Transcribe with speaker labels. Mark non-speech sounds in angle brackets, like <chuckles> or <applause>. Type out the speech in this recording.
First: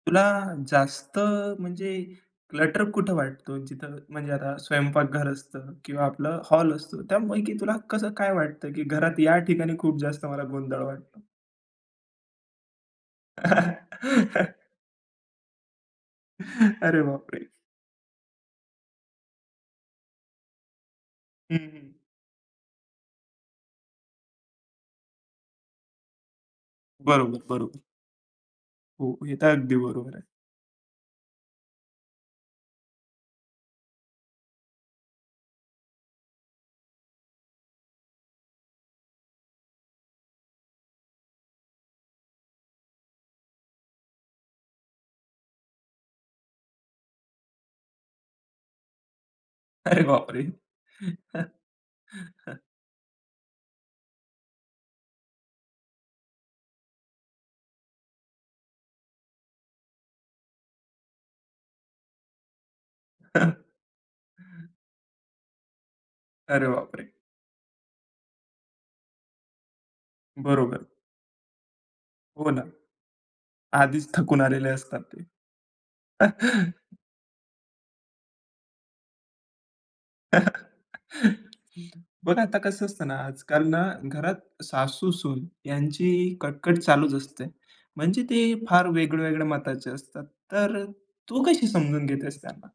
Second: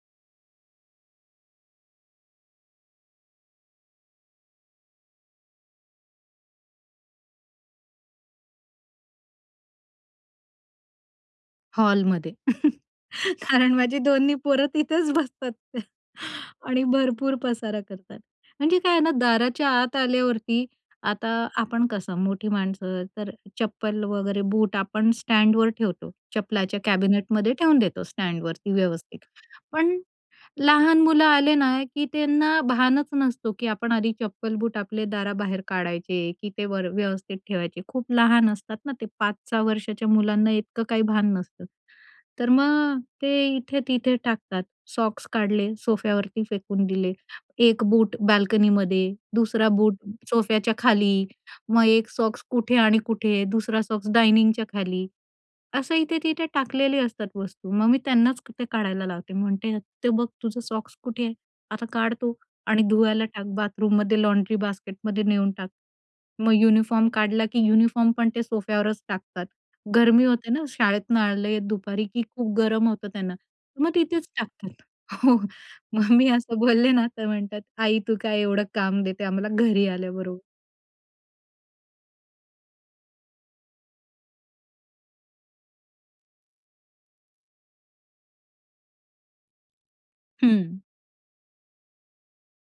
Speaker 1: तुला जास्त म्हणजे क्लटर कुठं वाटतो. जिथं म्हणजे आता स्वयंपाकघर असतं किंवा आपलं हॉल असतो. त्यापैकी तुला कसं काय वाटतं, की घरात या ठिकाणी खूप जास्त मला गोंधळ वाटतो?
Speaker 2: हॉलमध्ये. <laughs> कारण माझी दोन्ही पोरं
Speaker 1: <laughs>
Speaker 2: तिथेच बसतात. <chuckles> आणि
Speaker 1: <inhales> अरे बाप
Speaker 2: भरपूर
Speaker 1: रे!
Speaker 2: पसारा करतात. म्हणजे काय आहे ना दाराच्या आत आल्यावरती, आता
Speaker 1: हं,
Speaker 2: आपण
Speaker 1: हं.
Speaker 2: कसं मोठी माणसं, तर चप्पल वगैरे बूट आपण स्टँडवर ठेवतो चप्पलाच्या
Speaker 1: बरोबर,
Speaker 2: कॅबिनेटमध्ये ठेवून
Speaker 1: बरोबर.
Speaker 2: देतो स्टँडवरती
Speaker 1: हो.
Speaker 2: व्यवस्थित.
Speaker 1: हे तर अगदी
Speaker 2: पण
Speaker 1: बरोबर आहे.
Speaker 2: लहान मुलं आले ना, की त्यांना भानच नसतो, की आपण आधी चप्पल-बूट आपले दाराबाहेर काढायचे की ते वर व्यवस्थित ठेवायचे. खूप लहान असतात ना ते 5-6 वर्षाच्या मुलांना इतकं काही भान नसतं. तर मग ते इथे-तिथे टाकतात. सॉक्स काढले सोफ्यावरती फेकून दिले. एक बूट बाल्कनीमध्ये, दुसरा बूट
Speaker 1: अरे बाप रे!
Speaker 2: सोफ्याच्या खाली. मग एक सॉक्स
Speaker 1: <chuckles>
Speaker 2: कुठे आणि कुठे. दुसरा सॉक्स डायनिंगच्या खाली. असं इथे-तिथे टाकलेले असतात वस्तू. मग मी त्यांनाच ते काढायला लावते. म्हणते, "ते बघ तुझं सॉक्स कुठे आहे. आता काढ तो आणि धुवायला टाक बाथरूममध्ये लॉन्ड्री
Speaker 1: <chuckles>
Speaker 2: बास्केटमध्ये नेऊन टाक." मग
Speaker 1: अरे बाप
Speaker 2: युनिफॉर्म
Speaker 1: रे!
Speaker 2: काढला की युनिफॉर्म पण ते सोफ्यावरच टाकतात. गर्मी होते ना,
Speaker 1: बरोबर.
Speaker 2: शाळेतून आले दुपारी की
Speaker 1: हो
Speaker 2: खूप
Speaker 1: ना.
Speaker 2: गरम होतं त्यांना. मग
Speaker 1: आधीच
Speaker 2: तिथेच
Speaker 1: थकून आलेले
Speaker 2: टाकतात.
Speaker 1: असतात ते.
Speaker 2: हो. मग मी असं बोलले
Speaker 1: <chuckles>
Speaker 2: ना तर म्हणतात, "आई तू काय एवढं काम देते आम्हाला घरी आल्याबरोबर."
Speaker 1: <chuckles> बघ आता कसं असतं ना, आजकाल ना घरात सासू-सून यांची कटकट चालूच असते. म्हणजे ते फार वेगळ्या-वेगळ्या मताचे असतात. तर
Speaker 2: हं.
Speaker 1: अ, तू कशी समजून घेतेस त्यांना?